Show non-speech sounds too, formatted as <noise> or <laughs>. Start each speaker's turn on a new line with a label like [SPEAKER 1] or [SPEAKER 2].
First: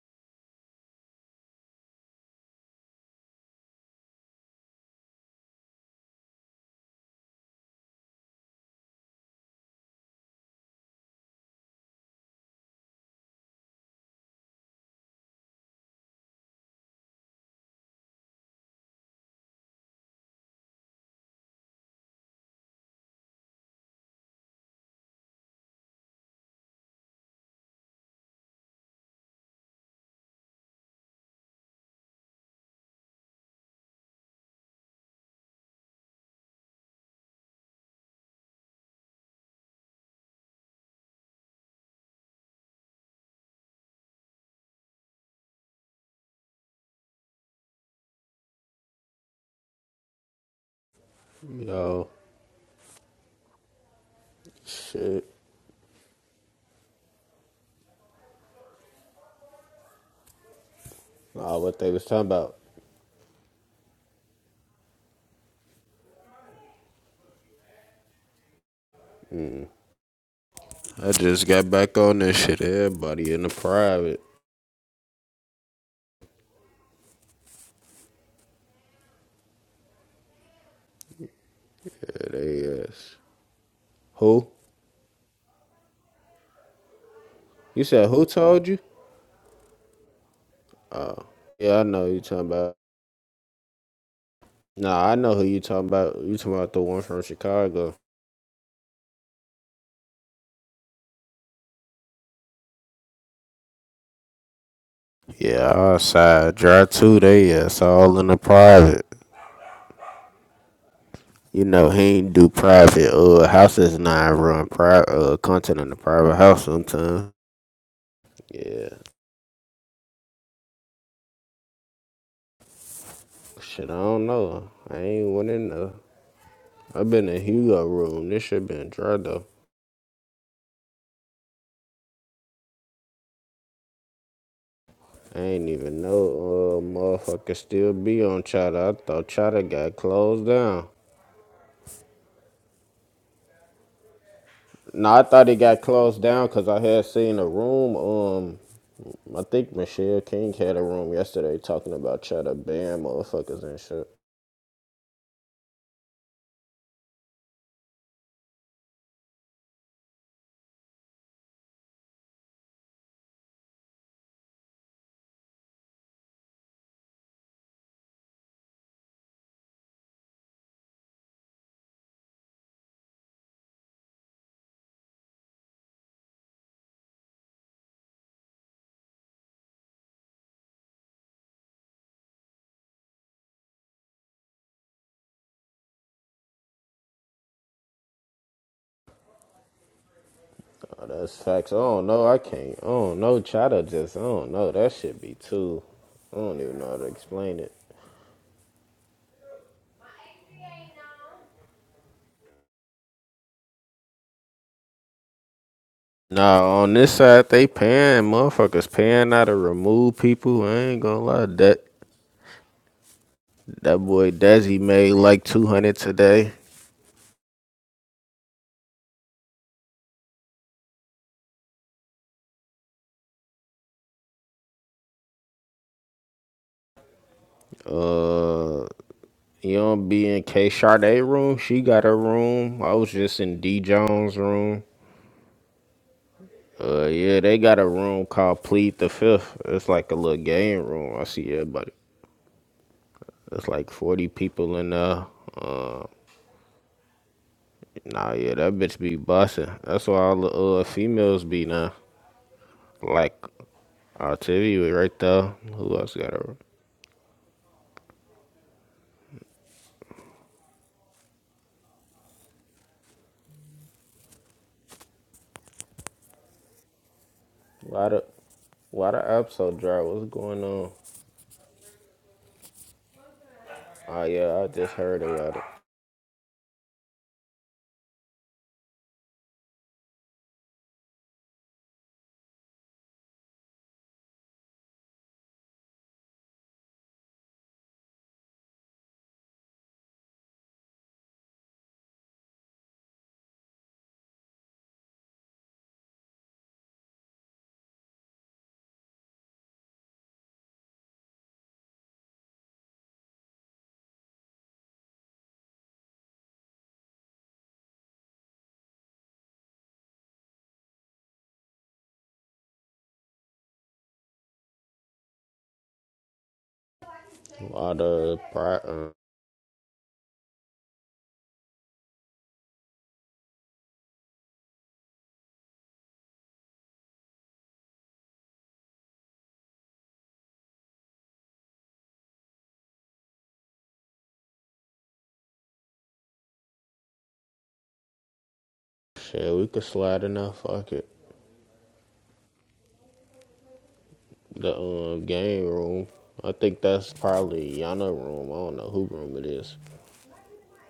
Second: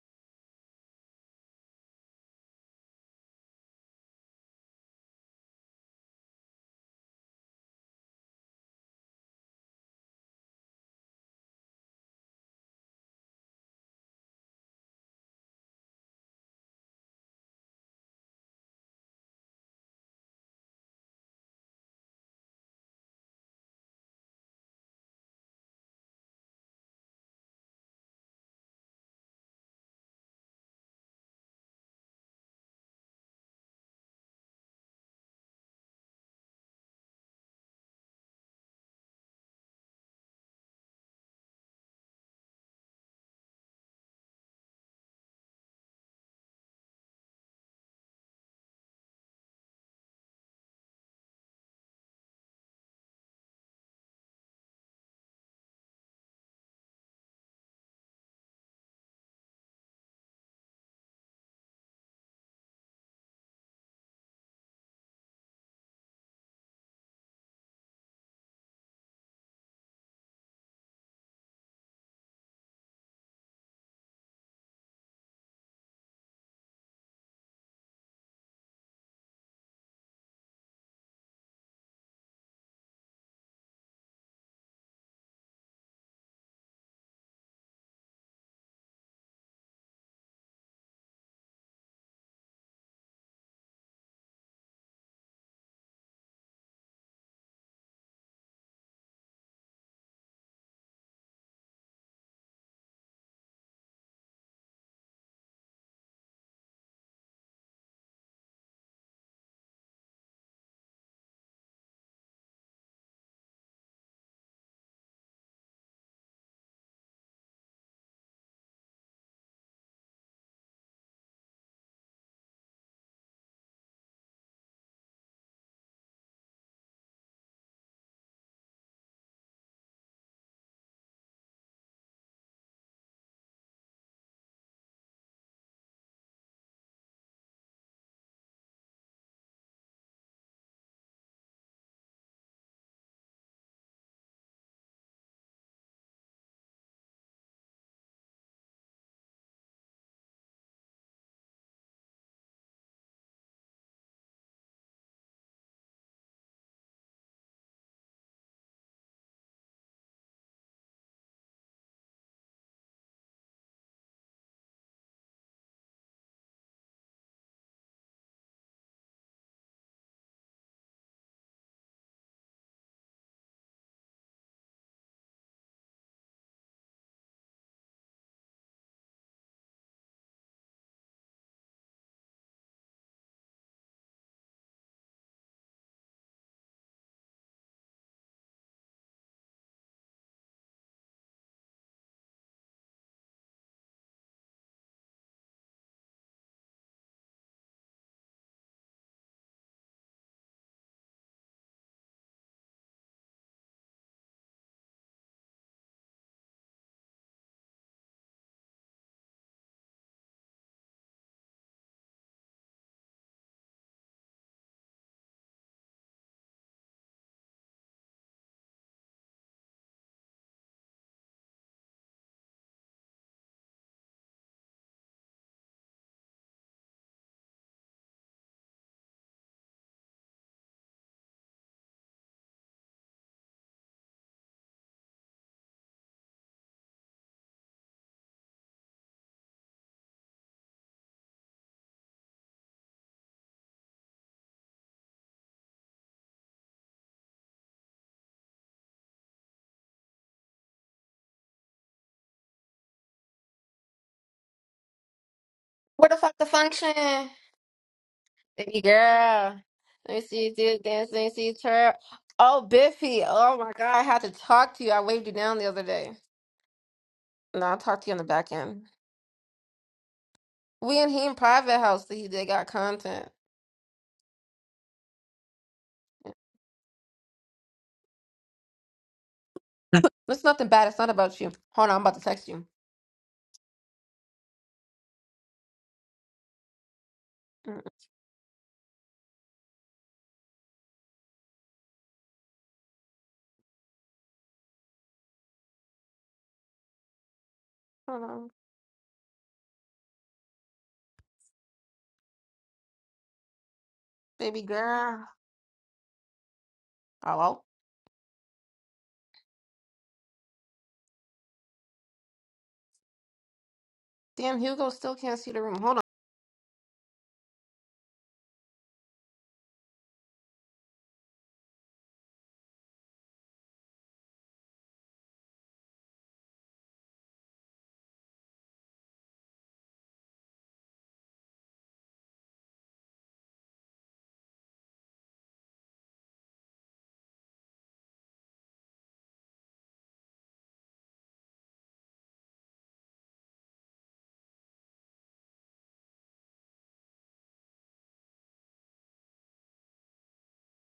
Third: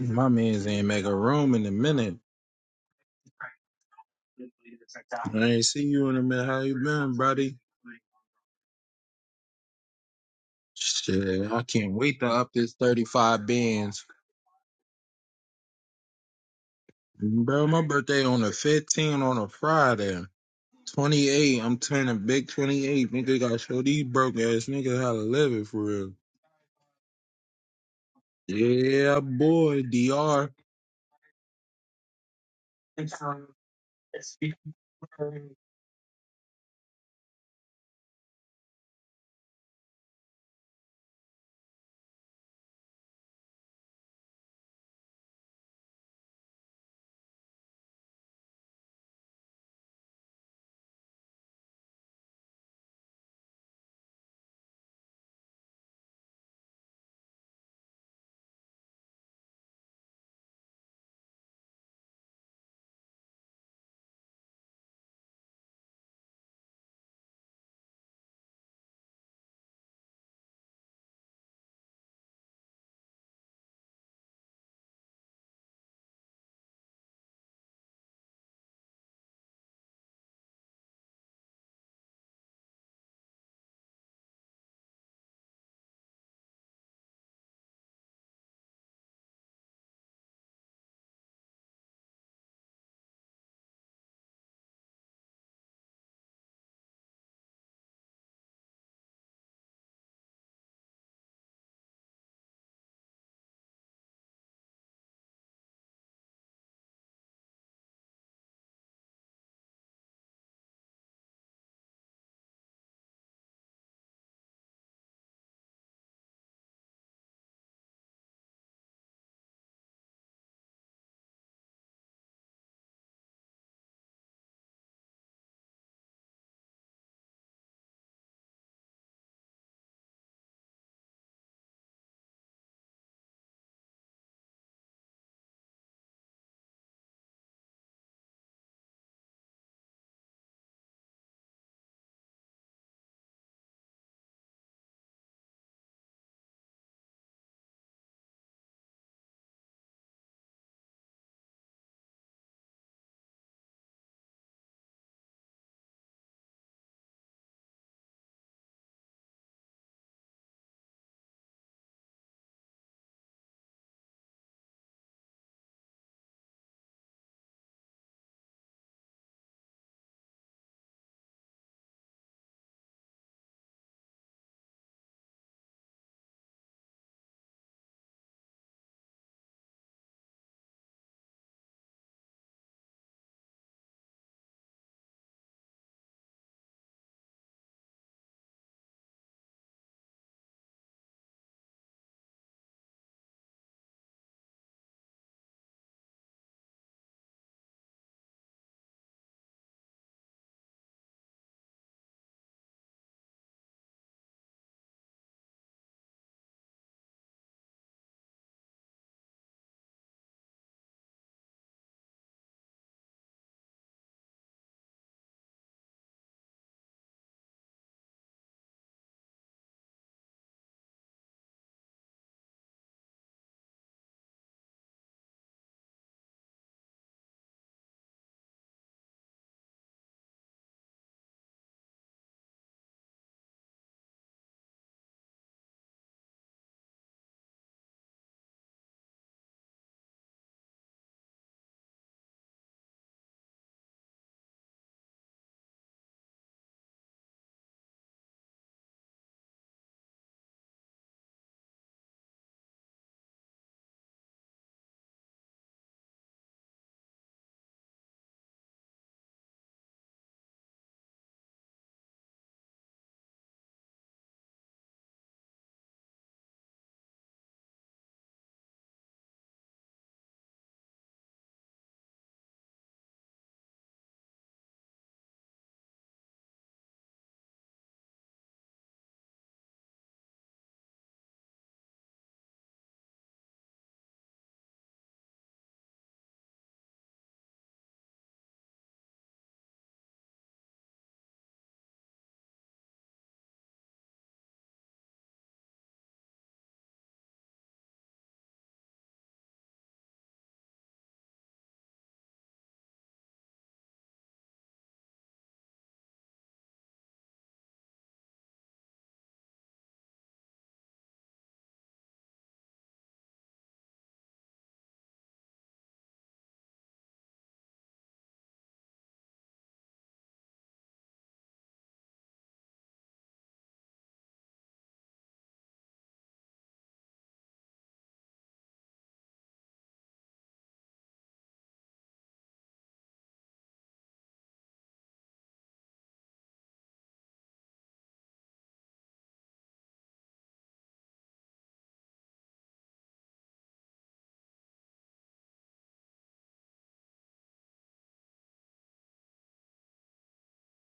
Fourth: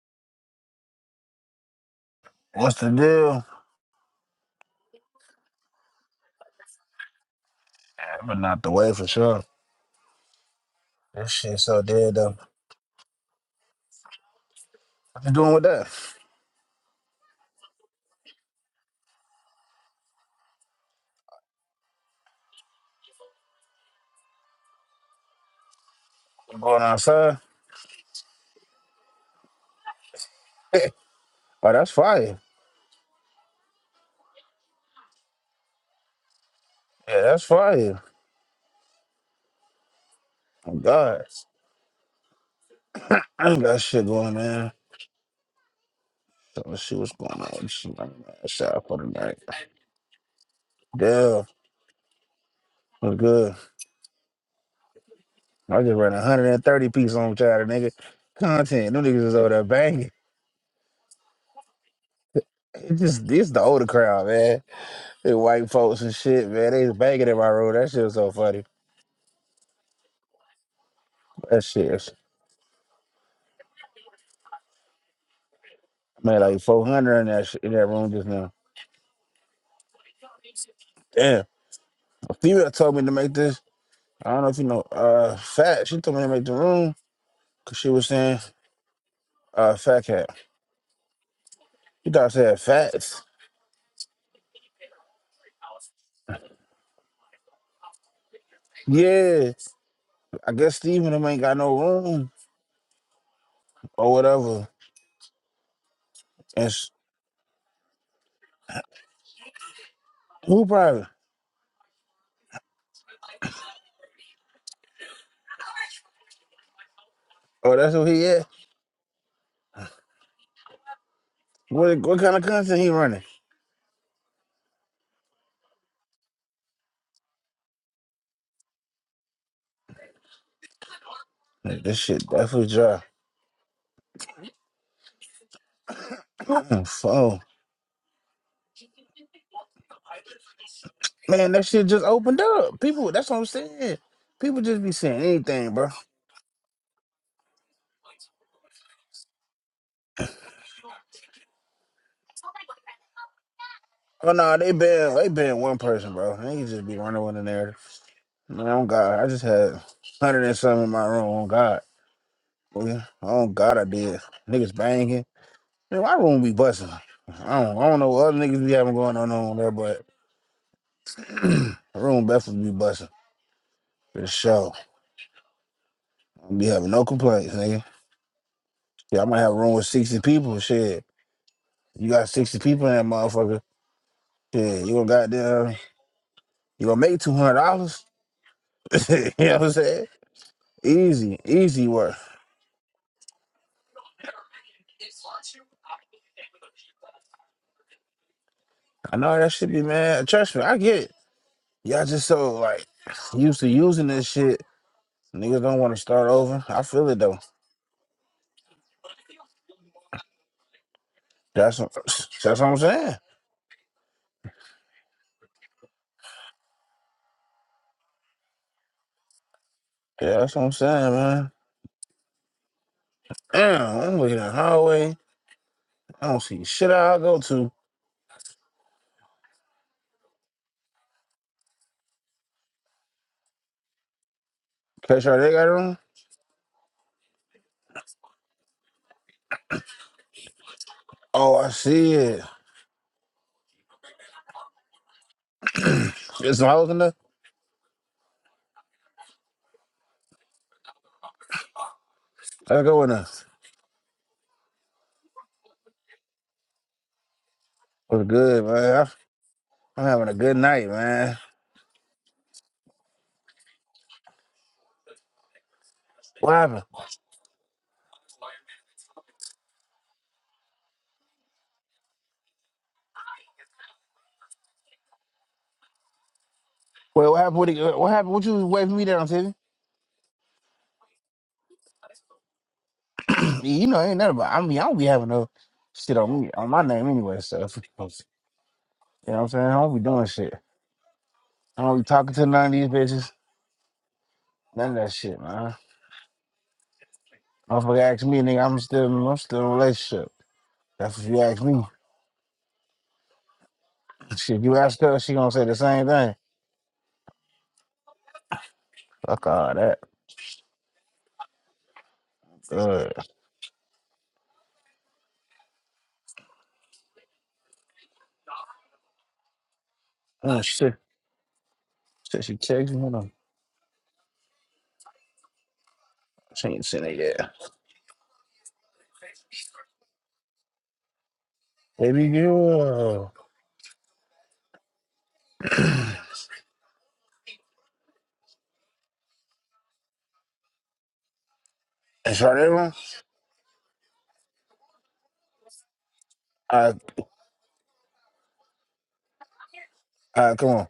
[SPEAKER 1] My man's ain't make a room in a minute.
[SPEAKER 2] What's the deal?
[SPEAKER 1] I ain't seen you in a minute. How you been, buddy?
[SPEAKER 2] But not the way for sure. This
[SPEAKER 1] Shit,
[SPEAKER 2] shit
[SPEAKER 1] I
[SPEAKER 2] so
[SPEAKER 1] can't
[SPEAKER 2] dead
[SPEAKER 1] wait to
[SPEAKER 2] though.
[SPEAKER 1] up this 35 bands.
[SPEAKER 2] What you doing with that?
[SPEAKER 1] Bro, my birthday on the fifteenth on a Friday. 28, I'm turning big 28. Nigga, gotta show these broke ass niggas how to live it for real.
[SPEAKER 2] You going outside?
[SPEAKER 1] Yeah, boy, DR.
[SPEAKER 2] Oh, that's fire. Yeah, that's fire. Oh, God. <clears throat> I ain't got shit going, man. So let's see what's going on. Let's see what I got Shot for the night. Damn,
[SPEAKER 3] Yo,
[SPEAKER 2] what's good?
[SPEAKER 3] shit.
[SPEAKER 2] I just ran 130 piece on Chatter, nigga. Content. Them niggas is over there banging.
[SPEAKER 3] Nah, what they was talking about.
[SPEAKER 2] It's just this the older crowd, man. They white folks and shit, man. They was banging in my room. That shit was so funny.
[SPEAKER 3] I just
[SPEAKER 2] That
[SPEAKER 3] got back
[SPEAKER 2] shit.
[SPEAKER 3] on this shit. Everybody in the private.
[SPEAKER 2] I made like 400 in that, sh- in that room just now. Damn.
[SPEAKER 3] There
[SPEAKER 2] A
[SPEAKER 3] they
[SPEAKER 2] female told me to
[SPEAKER 3] is.
[SPEAKER 2] make this. I don't
[SPEAKER 3] Who?
[SPEAKER 2] know if you know, uh, fat. She told me to make the room because
[SPEAKER 3] You
[SPEAKER 2] she was
[SPEAKER 3] said who
[SPEAKER 2] saying,
[SPEAKER 3] told you?
[SPEAKER 2] uh, fat cat.
[SPEAKER 3] Yeah, I know
[SPEAKER 2] You
[SPEAKER 3] who you
[SPEAKER 2] thought I
[SPEAKER 3] talking
[SPEAKER 2] said
[SPEAKER 3] about.
[SPEAKER 2] fats?
[SPEAKER 3] Nah, I know who you talking about. You talking about the one from Chicago.
[SPEAKER 2] Yeah. I guess Steven them ain't got no room or whatever.
[SPEAKER 3] Yeah, outside.
[SPEAKER 2] And
[SPEAKER 3] Drive
[SPEAKER 2] s-
[SPEAKER 3] two, they is. All in the private.
[SPEAKER 2] who private?
[SPEAKER 3] You know, he ain't do private uh houses not run private uh content in the private house sometimes.
[SPEAKER 2] Oh, that's who he at.
[SPEAKER 3] Yeah.
[SPEAKER 2] What, what kind of content he running?
[SPEAKER 3] Shit, I don't know. I ain't went in there. I've been in Hugo room. This shit been dry though.
[SPEAKER 2] Man, This shit definitely dry.
[SPEAKER 3] I ain't even know uh
[SPEAKER 2] <clears throat> Phone.
[SPEAKER 3] motherfucker still be on Chatter. I thought Chatter got closed down.
[SPEAKER 2] Man, that shit just opened up. People, that's what I'm saying. People just be
[SPEAKER 3] No,
[SPEAKER 2] saying
[SPEAKER 3] I thought it
[SPEAKER 2] anything,
[SPEAKER 3] got
[SPEAKER 2] bro.
[SPEAKER 3] closed down because I had seen a room. Um, I think Michelle King had a room yesterday talking about Chatter ban motherfuckers and shit.
[SPEAKER 2] Oh no, they been they been one person, bro. They can just be running with the narrative. Man, oh God, I just had hundred and something in my room. Oh God, Boy, oh God, I did. Niggas banging. Man, my room be busting. I don't, I don't know what other niggas be having going on over there, but <clears throat> my room definitely be busting for the show. I be having no complaints, nigga. Yeah, I might have a room with sixty people. Shit, you got sixty people in that motherfucker. Shit, you gonna goddamn, you gonna make two hundred dollars? <laughs> You know what I'm saying?
[SPEAKER 3] Oh, that's
[SPEAKER 2] Easy,
[SPEAKER 3] facts. I
[SPEAKER 2] easy
[SPEAKER 3] don't
[SPEAKER 2] work.
[SPEAKER 3] know. I can't. I don't know. Chatter just. I don't know. That shit be too. I don't even know how to explain it.
[SPEAKER 2] I know that should be, man. Trust me, I get it. Y'all just so like used to using this shit. Niggas don't want to start over.
[SPEAKER 3] Nah,
[SPEAKER 2] I
[SPEAKER 3] on
[SPEAKER 2] feel
[SPEAKER 3] this
[SPEAKER 2] it though.
[SPEAKER 3] side they paying motherfuckers paying out to remove people. I ain't gonna lie,
[SPEAKER 2] That's
[SPEAKER 3] that
[SPEAKER 2] what, that's what I'm saying.
[SPEAKER 3] that boy Desi made like two hundred today.
[SPEAKER 2] Yeah, that's what I'm saying, man. Damn, I'm looking at the highway. I don't see shit I go to.
[SPEAKER 3] Uh, you don't be in K Sade room. She got a room. I was just in D Jones room.
[SPEAKER 2] Catch how they got it on.
[SPEAKER 3] Uh, yeah, they got a room called Plead the Fifth. It's like a little game room. I see
[SPEAKER 2] Oh, I
[SPEAKER 3] everybody.
[SPEAKER 2] see it.
[SPEAKER 3] It's like forty people in there. Uh,
[SPEAKER 2] <clears throat> There's some hoes in there.
[SPEAKER 3] nah, yeah, that bitch be busting. That's why all the uh females be now.
[SPEAKER 2] I go in there.
[SPEAKER 3] Like Uh, TV was right there. Who
[SPEAKER 4] Where
[SPEAKER 3] else
[SPEAKER 4] the
[SPEAKER 3] got
[SPEAKER 4] fuck the
[SPEAKER 3] a
[SPEAKER 4] function?
[SPEAKER 2] What's good,
[SPEAKER 4] Baby
[SPEAKER 2] man?
[SPEAKER 4] girl.
[SPEAKER 2] I'm
[SPEAKER 4] Let me
[SPEAKER 2] having a
[SPEAKER 4] see you
[SPEAKER 2] good
[SPEAKER 4] do the
[SPEAKER 2] night,
[SPEAKER 4] dance. Let me
[SPEAKER 2] man.
[SPEAKER 4] see you twirl. Oh, Biffy. Oh my God. I had to talk to you. I waved you down the other day.
[SPEAKER 2] What happened?
[SPEAKER 4] No, I'll talk to you
[SPEAKER 3] lot
[SPEAKER 4] on the
[SPEAKER 3] of
[SPEAKER 4] back end.
[SPEAKER 3] lot of apps so dry? What's going on?
[SPEAKER 4] We and he in private house. See, they got content.
[SPEAKER 3] Oh yeah, I just heard about it.
[SPEAKER 2] Wait, what happened? What, what happened? What you waving me down, T?
[SPEAKER 4] It's nothing bad. It's not about you. Hold on. I'm about to text you.
[SPEAKER 2] <clears throat> you know, ain't nothing about. I mean, I don't be having no shit on me on my name anyway. So <laughs> you
[SPEAKER 4] Mm,
[SPEAKER 2] know what I'm saying? I don't be doing shit. I don't be talking to none of these bitches. None of that shit, man. Motherfucker
[SPEAKER 4] Hold
[SPEAKER 2] ask me,
[SPEAKER 4] on.
[SPEAKER 2] nigga, I'm still I'm still in a relationship. That's what you ask me.
[SPEAKER 4] Baby
[SPEAKER 2] Shit, you ask her,
[SPEAKER 4] girl.
[SPEAKER 2] she gonna say the same thing.
[SPEAKER 4] Hello?
[SPEAKER 2] Fuck all that. Uh,
[SPEAKER 4] Damn, Hugo still can't see the room. Hold
[SPEAKER 3] A lot of pri- uh,
[SPEAKER 2] uh, she said she said she text me. Hold on. She ain't seen it yet. Baby girl.
[SPEAKER 3] shit. We could slide in that fuck it.
[SPEAKER 2] Is that everyone?
[SPEAKER 3] The um, game room. I
[SPEAKER 2] All
[SPEAKER 3] think
[SPEAKER 2] right,
[SPEAKER 3] that's probably Yana room. I don't know who room it is.
[SPEAKER 2] all right, come on.